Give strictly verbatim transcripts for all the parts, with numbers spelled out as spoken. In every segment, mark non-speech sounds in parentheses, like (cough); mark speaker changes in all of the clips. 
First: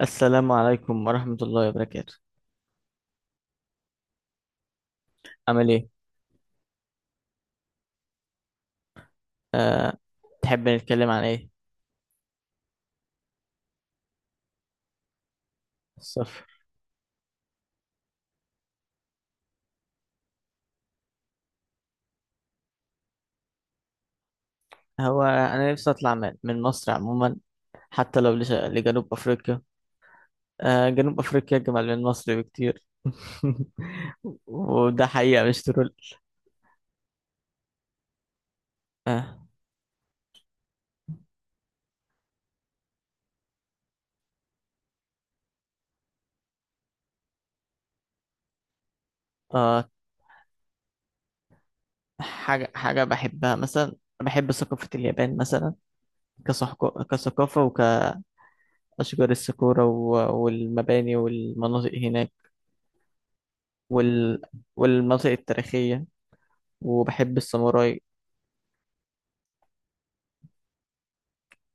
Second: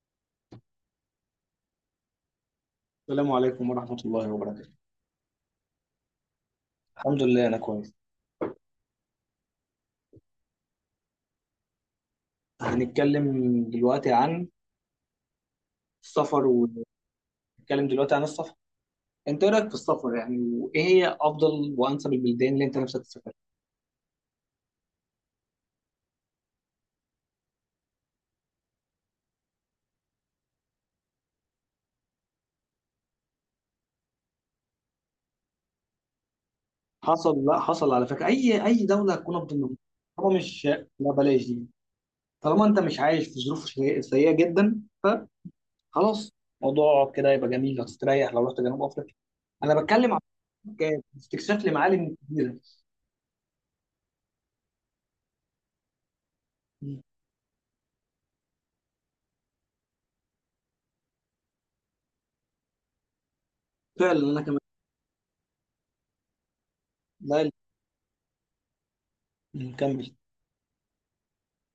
Speaker 1: السلام عليكم ورحمة الله وبركاته.
Speaker 2: السلام عليكم ورحمة الله وبركاته.
Speaker 1: عامل ايه؟
Speaker 2: الحمد لله أنا كويس.
Speaker 1: أه. تحب نتكلم عن ايه؟
Speaker 2: هنتكلم دلوقتي عن
Speaker 1: السفر.
Speaker 2: السفر، ونتكلم دلوقتي عن السفر. أنت إيه رأيك في السفر؟ يعني وإيه هي أفضل وأنسب البلدان اللي أنت نفسك تسافرها؟
Speaker 1: هو أنا نفسي أطلع من من مصر عموما، حتى لو لش- لجنوب أفريقيا. أه جنوب أفريقيا أجمل من مصر بكتير. (laughs) وده حقيقة مش ترول.
Speaker 2: حصل لا حصل على فكرة، أي أي دولة هتكون
Speaker 1: أه.
Speaker 2: أفضل منهم؟ طالما مش لا بلاش دي. طالما أنت مش عايش في ظروف شيء- سيئة جدا، فخلاص، موضوع كده يبقى جميل، هتستريح لو رحت جنوب أفريقيا. أنا
Speaker 1: أه.
Speaker 2: بتكلم عن ك- استكشاف لمعالم كبيرة.
Speaker 1: حاجة حاجة بحبها مثلا. بحب ثقافة اليابان مثلا، كصحك- كثقافة وكأشجار الساكورا و- والمباني والمناطق هناك،
Speaker 2: فعلا أنا
Speaker 1: وال...
Speaker 2: كمان.
Speaker 1: والمناطق التاريخية، وبحب
Speaker 2: لا،
Speaker 1: الساموراي.
Speaker 2: نكمل.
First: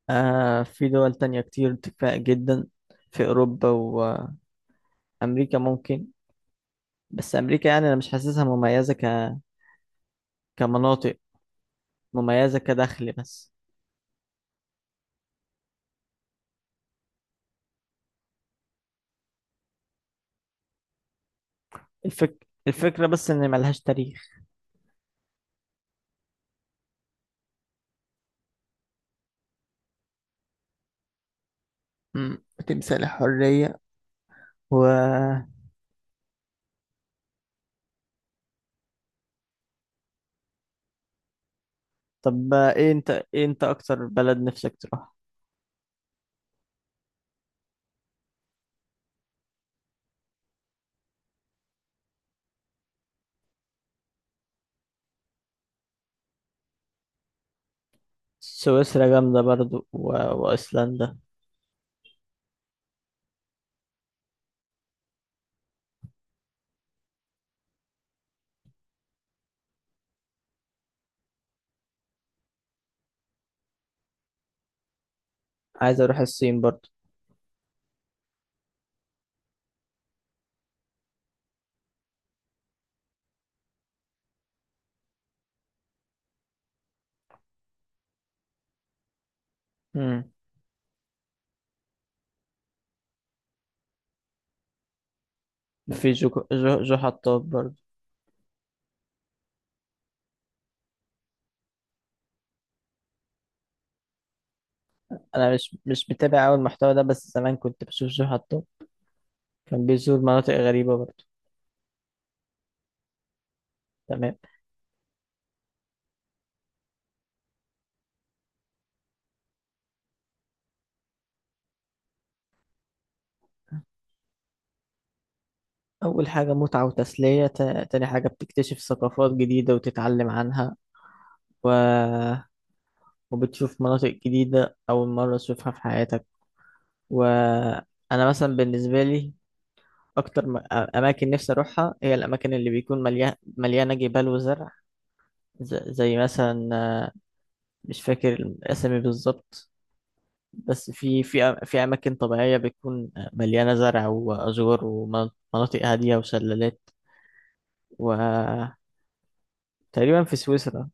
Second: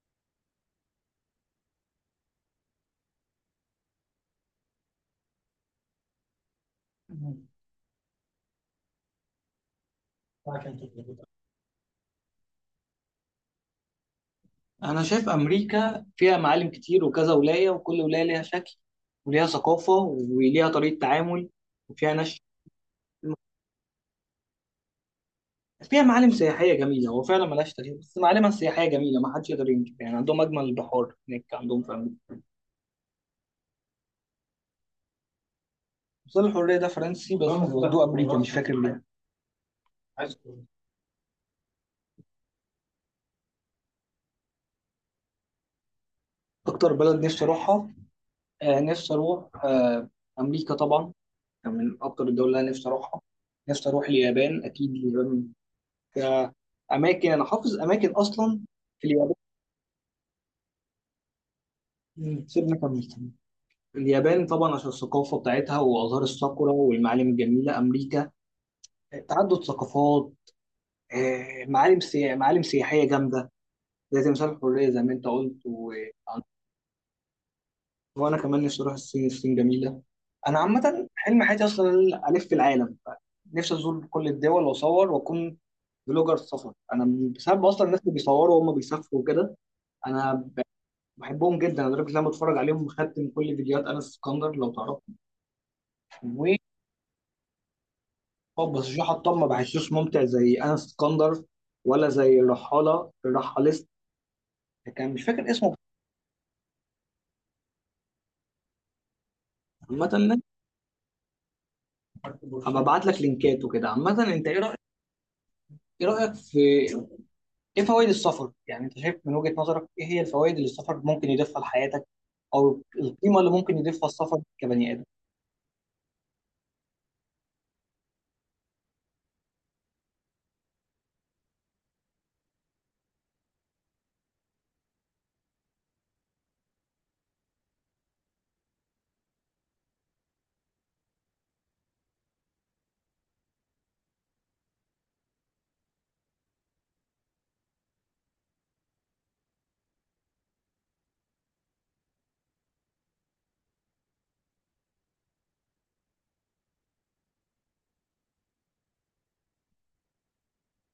Speaker 1: آه في دول تانية كتير دفاع جدا، في أوروبا وأمريكا ممكن. بس أمريكا يعني أنا مش حاسسها مميزة ك... كمناطق مميزة كدخل بس.
Speaker 2: انا شايف امريكا فيها معالم كتير وكذا ولايه، وكل ولايه ليها شكل وليها ثقافه وليها طريقه تعامل وفيها ناس.
Speaker 1: الفك... الفكرة بس إن ملهاش تاريخ.
Speaker 2: فيها معالم سياحيه جميله، هو فعلا ملهاش تاريخ بس معالمها السياحيه جميله، ما حدش يقدر ينكر يعني. عندهم اجمل البحار هناك، عندهم في امريكا.
Speaker 1: مم. تمثال الحرية و.
Speaker 2: مثال الحريه ده فرنسي بس ودوه امريكا، مش فاكر ليه.
Speaker 1: طب، إيه أنت إيه أنت أكتر بلد نفسك تروح؟
Speaker 2: اكتر بلد نفسي اروحها، آه، نفسي اروح، آه، امريكا طبعا. يعني من اكتر الدول اللي انا نفسي اروحها. نفسي اروح اليابان، اكيد اليابان، كأماكن، أنا حافظ أماكن أصلا في
Speaker 1: سويسرا
Speaker 2: اليابان.
Speaker 1: جامدة برضو و... وأيسلندا.
Speaker 2: مم. سيبنا، كمل كمل. اليابان طبعا عشان الثقافة بتاعتها وأزهار الساكورا والمعالم الجميلة. أمريكا، تعدد ثقافات، آه، معالم سيا... معالم سياحية جامدة زي تمثال الحرية زي ما أنت قلت. و...
Speaker 1: عايز أروح الصين برضو.
Speaker 2: وأنا كمان نفسي أروح الصين، الصين جميلة. أنا عامة حلم حياتي أصلا إن أنا ألف في العالم، نفسي أزور كل الدول وأصور وأكون بلوجر سفر. أنا بسبب أصلا الناس اللي بيصوروا وهم بيسافروا وكده،
Speaker 1: مم.
Speaker 2: انا بحبهم جدا لدرجه ان انا بتفرج عليهم، مختم كل فيديوهات انس اسكندر لو تعرف.
Speaker 1: في جو جو, جو حطاب برضو.
Speaker 2: و بس جو حطام ما بحسوش ممتع زي انس اسكندر، ولا زي الرحاله الرحاليست، كان مش فاكر
Speaker 1: أنا
Speaker 2: اسمه.
Speaker 1: مش مش متابع أوي المحتوى ده، بس زمان كنت بشوف جو حطاب، كان بيزور
Speaker 2: عامه،
Speaker 1: مناطق غريبة برضه.
Speaker 2: هبقى ابعت لك لينكات وكده. عامه
Speaker 1: تمام.
Speaker 2: انت ايه رايك؟ ايه رايك في، ايه فوائد السفر يعني؟ انت شايف من وجهه نظرك ايه هي الفوائد اللي السفر ممكن يضيفها لحياتك، او القيمه اللي ممكن يضيفها السفر كبني ادم؟
Speaker 1: أول حاجة متعة وتسلية، تا- تاني حاجة بتكتشف ثقافات جديدة وتتعلم عنها، و... وبتشوف مناطق جديدة أول مرة تشوفها في حياتك. وأنا مثلا بالنسبة لي، أكتر م... أماكن نفسي أروحها هي الأماكن اللي بيكون مليان... مليانة جبال وزرع، ز... زي مثلا آه، مش فاكر الأسامي بالظبط، بس في في أ- في أماكن طبيعية بتكون مليانة زرع وأزور ومناطق هادية وشلالات و تقريبا في سويسرا،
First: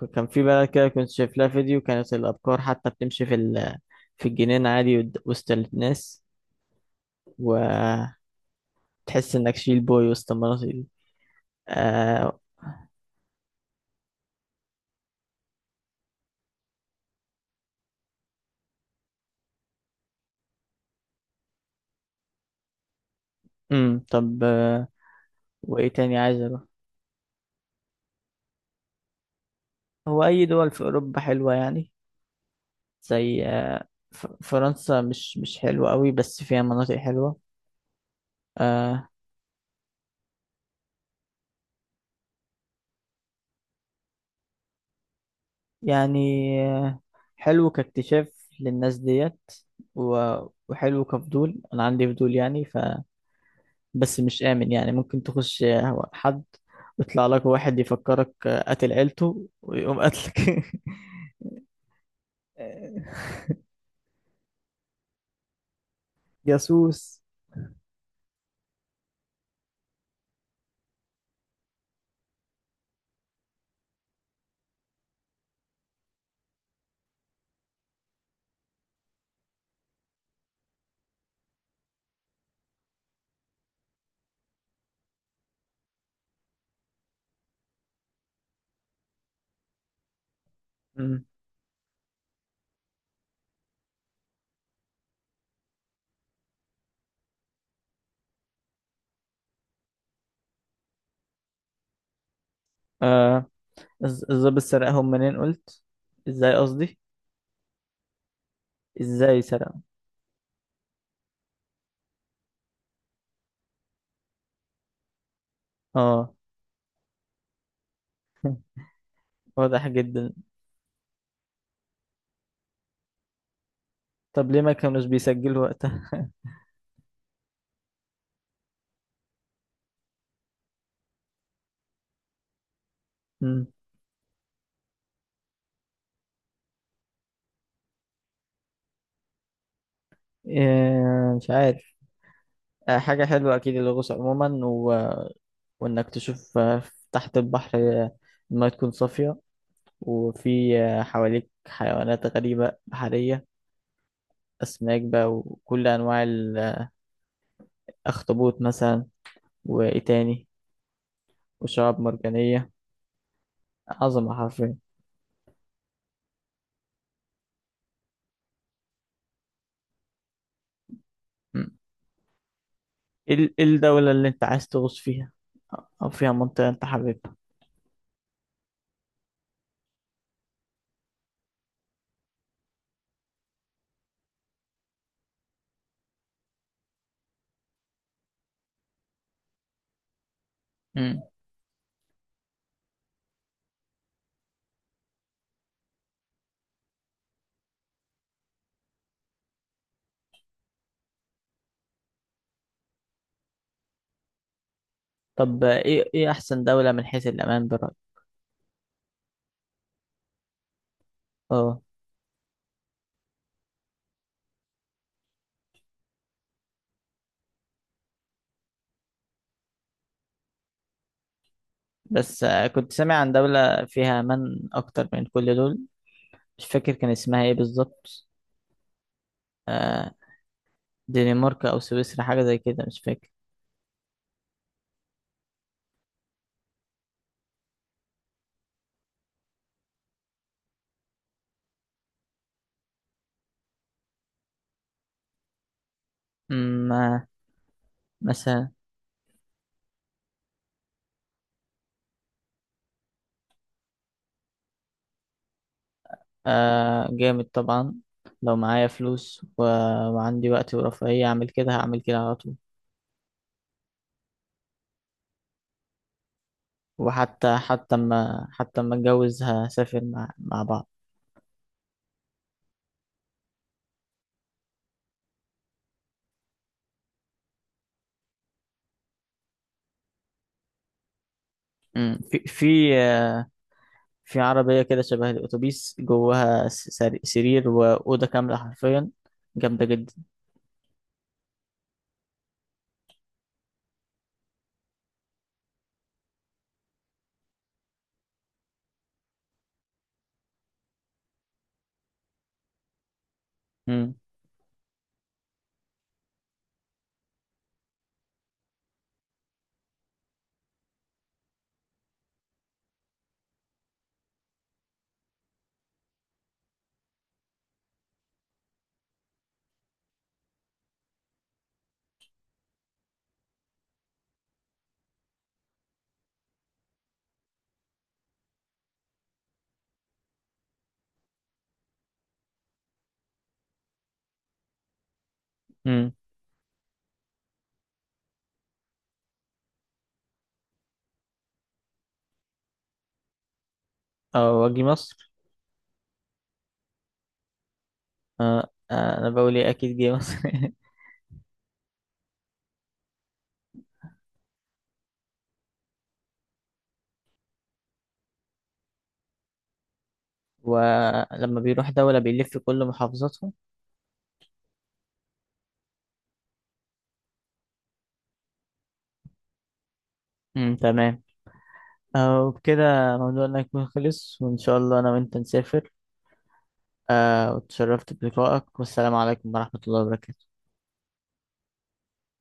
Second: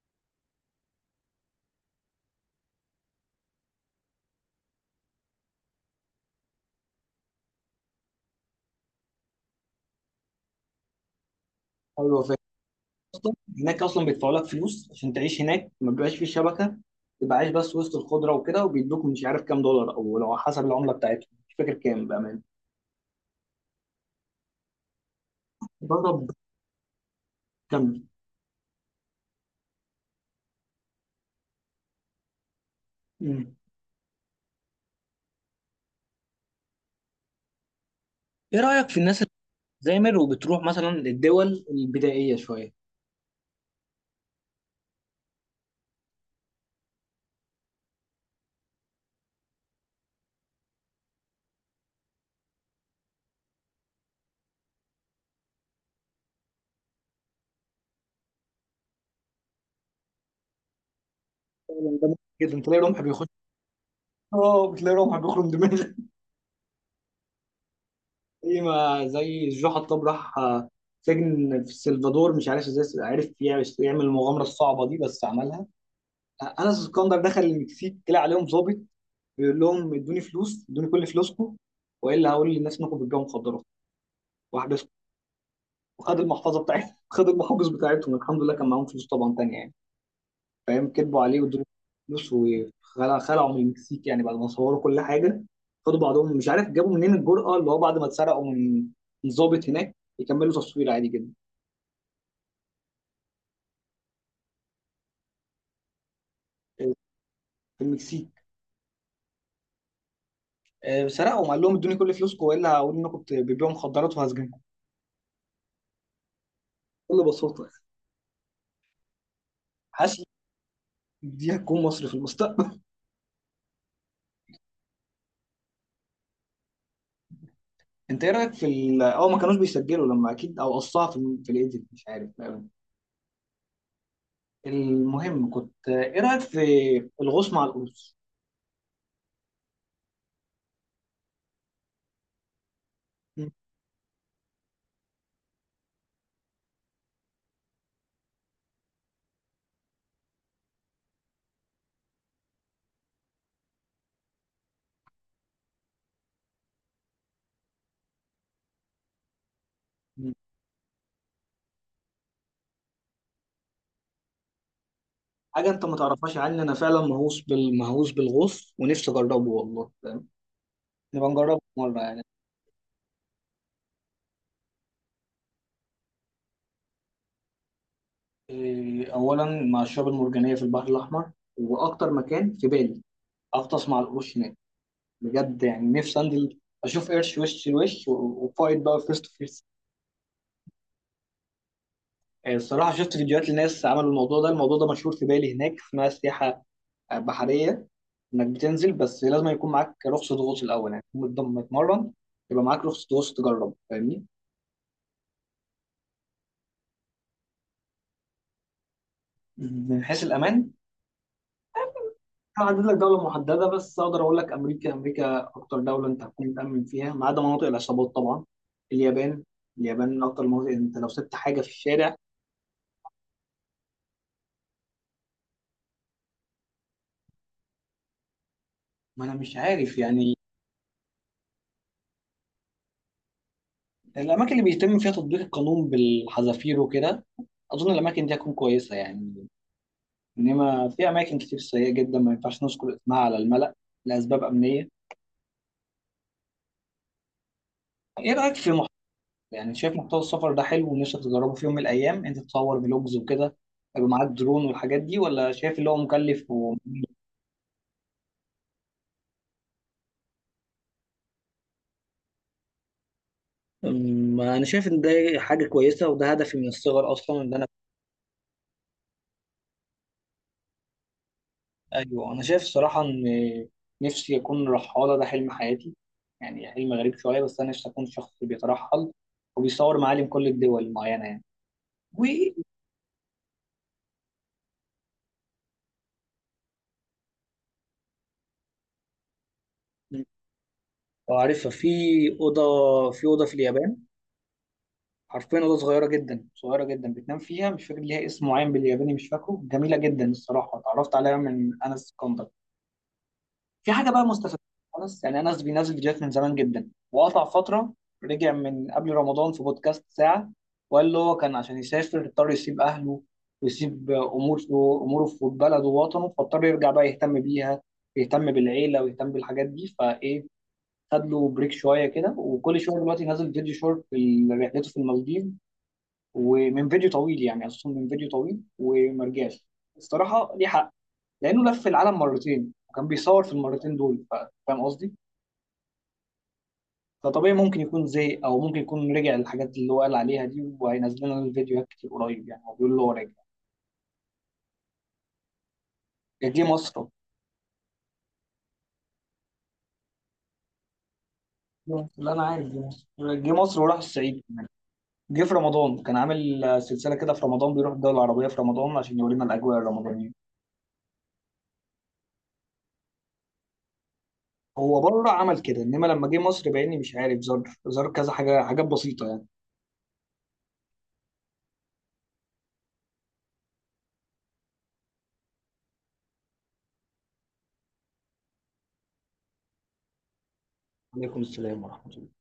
Speaker 1: ك- كان في بلد كده كنت شايف لها فيديو، كانت الأبقار حتى بتمشي في ال... في الجنينة عادي ود- وسط الناس، وتحس إنك شيل بوي وسط المناطق دي.
Speaker 2: او الوفاء
Speaker 1: آه...
Speaker 2: اصلا، هناك اصلا بيدفعوا لك فلوس عشان تعيش هناك، ما بيبقاش فيه شبكه، تبقى عايش بس وسط الخضره وكده، وبيدوك مش عارف كام دولار، او لو حسب العمله بتاعتهم مش فاكر كام، بامان.
Speaker 1: أمم طب، آه، وإيه تاني
Speaker 2: بضرب
Speaker 1: عايز أروح؟
Speaker 2: كام.
Speaker 1: هو أي دول في أوروبا حلوة يعني؟ زي
Speaker 2: مم.
Speaker 1: آه... ف... فرنسا مش مش حلوة قوي بس فيها مناطق حلوة.
Speaker 2: ايه رايك في
Speaker 1: آه...
Speaker 2: الناس اللي بتزامر وبتروح مثلا للدول البدائيه شويه؟
Speaker 1: يعني، آه، حلو كاكتشاف للناس ديت، و... وحلو كفضول، أنا عندي فضول يعني، بس مش آمن يعني، ممكن تخش حد ويطلع لك واحد يفكرك قاتل عيلته ويقوم قاتلك.
Speaker 2: فعلاً ده ممكن جدا، تلاقي رمح بيخش.
Speaker 1: (laughs)
Speaker 2: اه، بتلاقي رمح بيخرم دماغك. (laughs)
Speaker 1: جاسوس.
Speaker 2: زي ما، زي الجو حطاب، راح، آه، سجن في السلفادور، مش عارف ازاي عرف يعمل، يعمل المغامره الصعبه دي بس عملها. آه، انس اسكندر دخل المكسيك طلع عليهم ظابط، بيقول لهم ادوني فلوس، ادوني كل فلوسكم، والا هقول للناس انكم بتبيعوا مخدرات، واحبسكم، وخد المحفظه بتاعتهم. (laughs) خد المحافظ بتاعتهم، الحمد لله كان معاهم فلوس طبعا تانية يعني. فاهم، كذبوا
Speaker 1: مم.
Speaker 2: عليه وادوني فلوس، وخلعوا من المكسيك يعني بعد ما صوروا كل حاجه. خدوا بعضهم، مش عارف جابوا منين الجرأه، اللي هو بعد ما اتسرقوا من من ضابط هناك، يكملوا تصوير عادي جدا.
Speaker 1: آه الز- الظابط سرقهم منين قلت؟ ازاي قصدي،
Speaker 2: في المكسيك.
Speaker 1: ازاي سرقهم؟
Speaker 2: آه، سرقهم، قال لهم ادوني كل فلوسكم، والا هقول انكم بت- بتبيعوا مخدرات وهسجنكم،
Speaker 1: اه.
Speaker 2: بكل بساطه.
Speaker 1: (laughs) واضح
Speaker 2: حاسس
Speaker 1: جدا.
Speaker 2: دي هتكون مصر في المستقبل.
Speaker 1: طب ليه ما كانوش بيسجلوا وقتها؟ (laughs)
Speaker 2: انت ايه رايك في ال اه ما كانوش بيسجلوا لما، اكيد او قصها في ال- في الايديت، مش عارف بأمانة.
Speaker 1: مم.
Speaker 2: المهم، كنت ايه رايك في الغوص مع القروش؟
Speaker 1: آه مش عارف. آه حاجة حلوة أكيد، الغوص عموما و... وإنك تشوف، آه، تحت البحر، آه، المايه تكون صافية، وفي حواليك حيوانات غريبة بحرية، أسماك بقى وكل أنواع الأخطبوط مثلا، وإيه
Speaker 2: مم.
Speaker 1: تاني، وشعاب مرجانية، عظمة حرفيا.
Speaker 2: حاجه انت ما تعرفهاش عني، انا فعلا مهووس بال- مهووس بالغوص ونفسي اجربه والله، فاهم؟ نبقى نجربه
Speaker 1: م.
Speaker 2: مره يعني.
Speaker 1: إيه ال- إيه الدولة اللي أنت عايز تغوص فيها، أو فيها منطقة أنت حاببها؟
Speaker 2: إيه، اولا مع الشعاب المرجانيه في البحر الاحمر. واكتر مكان في بالي اغطس مع القروش هناك، بجد يعني، نفسي انزل اشوف قرش وش لوش و- وفايت بقى، فيست.
Speaker 1: م.
Speaker 2: آه، الصراحة شفت فيديوهات لناس عملوا الموضوع ده، الموضوع ده مشهور في بالي هناك، اسمها سياحة آه، بحرية. إنك بتنزل، بس لازم يكون معاك رخصة غوص الأول، يعني تكون متضم- متمرن، يبقى معاك رخصة غوص، تجرب، فاهمني؟
Speaker 1: طب إيه إيه أحسن دولة من حيث الأمان برأيك؟
Speaker 2: من حيث الأمان،
Speaker 1: أه.
Speaker 2: أنا عدد لك دولة محددة، بس أقدر أقول لك أمريكا، أمريكا أكتر دولة أنت هتكون متأمن فيها، ما عدا مناطق العصابات طبعا. اليابان، اليابان من أكتر المناطق، أنت لو سبت حاجة في الشارع.
Speaker 1: بس آه، كنت سامع عن دولة فيها أمان أكتر من كل دول، مش فاكر كان اسمها إيه بالظبط،
Speaker 2: ما أنا مش عارف
Speaker 1: آه،
Speaker 2: يعني.
Speaker 1: دنمارك أو سويسرا حاجة زي كده مش فاكر.
Speaker 2: الأماكن اللي بيتم فيها تطبيق القانون بالحذافير وكده، أظن الأماكن دي هتكون كويسة يعني. انما في اماكن كتير سيئه جدا، ما ينفعش نذكر اسمها على الملأ، لاسباب امنيه.
Speaker 1: م، آه،
Speaker 2: ايه رايك في
Speaker 1: مثلا.
Speaker 2: محتوى، يعني شايف محتوى السفر ده حلو ونفسك تجربه في يوم من الايام، انت تصور فلوجز وكده، يبقى معاك درون والحاجات دي، ولا شايف اللي هو مكلف؟ و...
Speaker 1: آه جامد طبعا، لو معايا فلوس و... وعندي وقت ورفاهية أعمل كده هعمل كده على طول.
Speaker 2: أمم، انا شايف ان ده حاجه كويسه، وده هدفي من الصغر اصلا، ان
Speaker 1: وحتى
Speaker 2: انا.
Speaker 1: حتى ما حتى ما أتجوز هسافر مع مع بعض.
Speaker 2: ايوه انا شايف الصراحه ان نفسي اكون رحاله، ده حلم حياتي، يعني حلم غريب شويه، بس انا نفسي اكون شخص بيترحل وبيصور معالم كل الدول المعينه يعني.
Speaker 1: مم. في في آه، في عربية كده شبه الأتوبيس جواها س- سر- سرير وأوضة كاملة حرفيا، جامدة جدا.
Speaker 2: اه، عارفها، في اوضه، في اوضه في اليابان حرفيا، اوضه صغيره جدا صغيره جدا بتنام فيها، مش فاكر ليها اسم معين بالياباني، مش فاكره، جميله جدا الصراحه، اتعرفت عليها من انس كوندر. في حاجه
Speaker 1: مم.
Speaker 2: بقى مستفزه خالص يعني، انس بينزل فيديوهات من زمان جدا وقطع فتره، رجع من قبل رمضان في بودكاست ساعه، وقال له، هو كان عشان يسافر اضطر يسيب اهله، ويسيب امور، اموره في بلده ووطنه، فاضطر يرجع بقى يهتم بيها، يهتم بالعيله ويهتم بالحاجات دي. فايه، خد له بريك شويه كده، وكل شويه دلوقتي نازل فيديو شورت في رحلته في المالديف، ومن فيديو طويل يعني اساسا من فيديو طويل، وما رجعش. الصراحه ليه حق، لانه لف العالم مرتين وكان بيصور في المرتين دول، ف- فاهم قصدي؟
Speaker 1: مم.
Speaker 2: فطبيعي ممكن يكون زهق، او ممكن يكون رجع للحاجات اللي هو قال عليها دي، وهينزل لنا الفيديوهات كتير قريب يعني، هو بيقول له هو راجع.
Speaker 1: أه، وأجي مصر.
Speaker 2: جه مصر.
Speaker 1: أه، آه، أنا بقول إيه، أكيد جه مصر. (laughs)
Speaker 2: لا انا عارف جه مصر. جه مصر وراح الصعيد كمان. جه في رمضان، كان عامل سلسله كده في رمضان بيروح الدول العربيه في رمضان عشان يورينا الاجواء الرمضانيه.
Speaker 1: ولما بيروح دولة بيلف كل محافظاتهم.
Speaker 2: هو بره عمل كده، انما لما جه مصر، باني مش عارف، زار زار كذا حاجه، حاجات بسيطه يعني.
Speaker 1: مم. تمام. آه، وبكده موضوعنا يكون خلص، وإن شاء الله أنا وأنت نسافر. آه، وتشرفت بلقائك، والسلام عليكم ورحمة الله وبركاته.
Speaker 2: عليكم السلام ورحمه الله.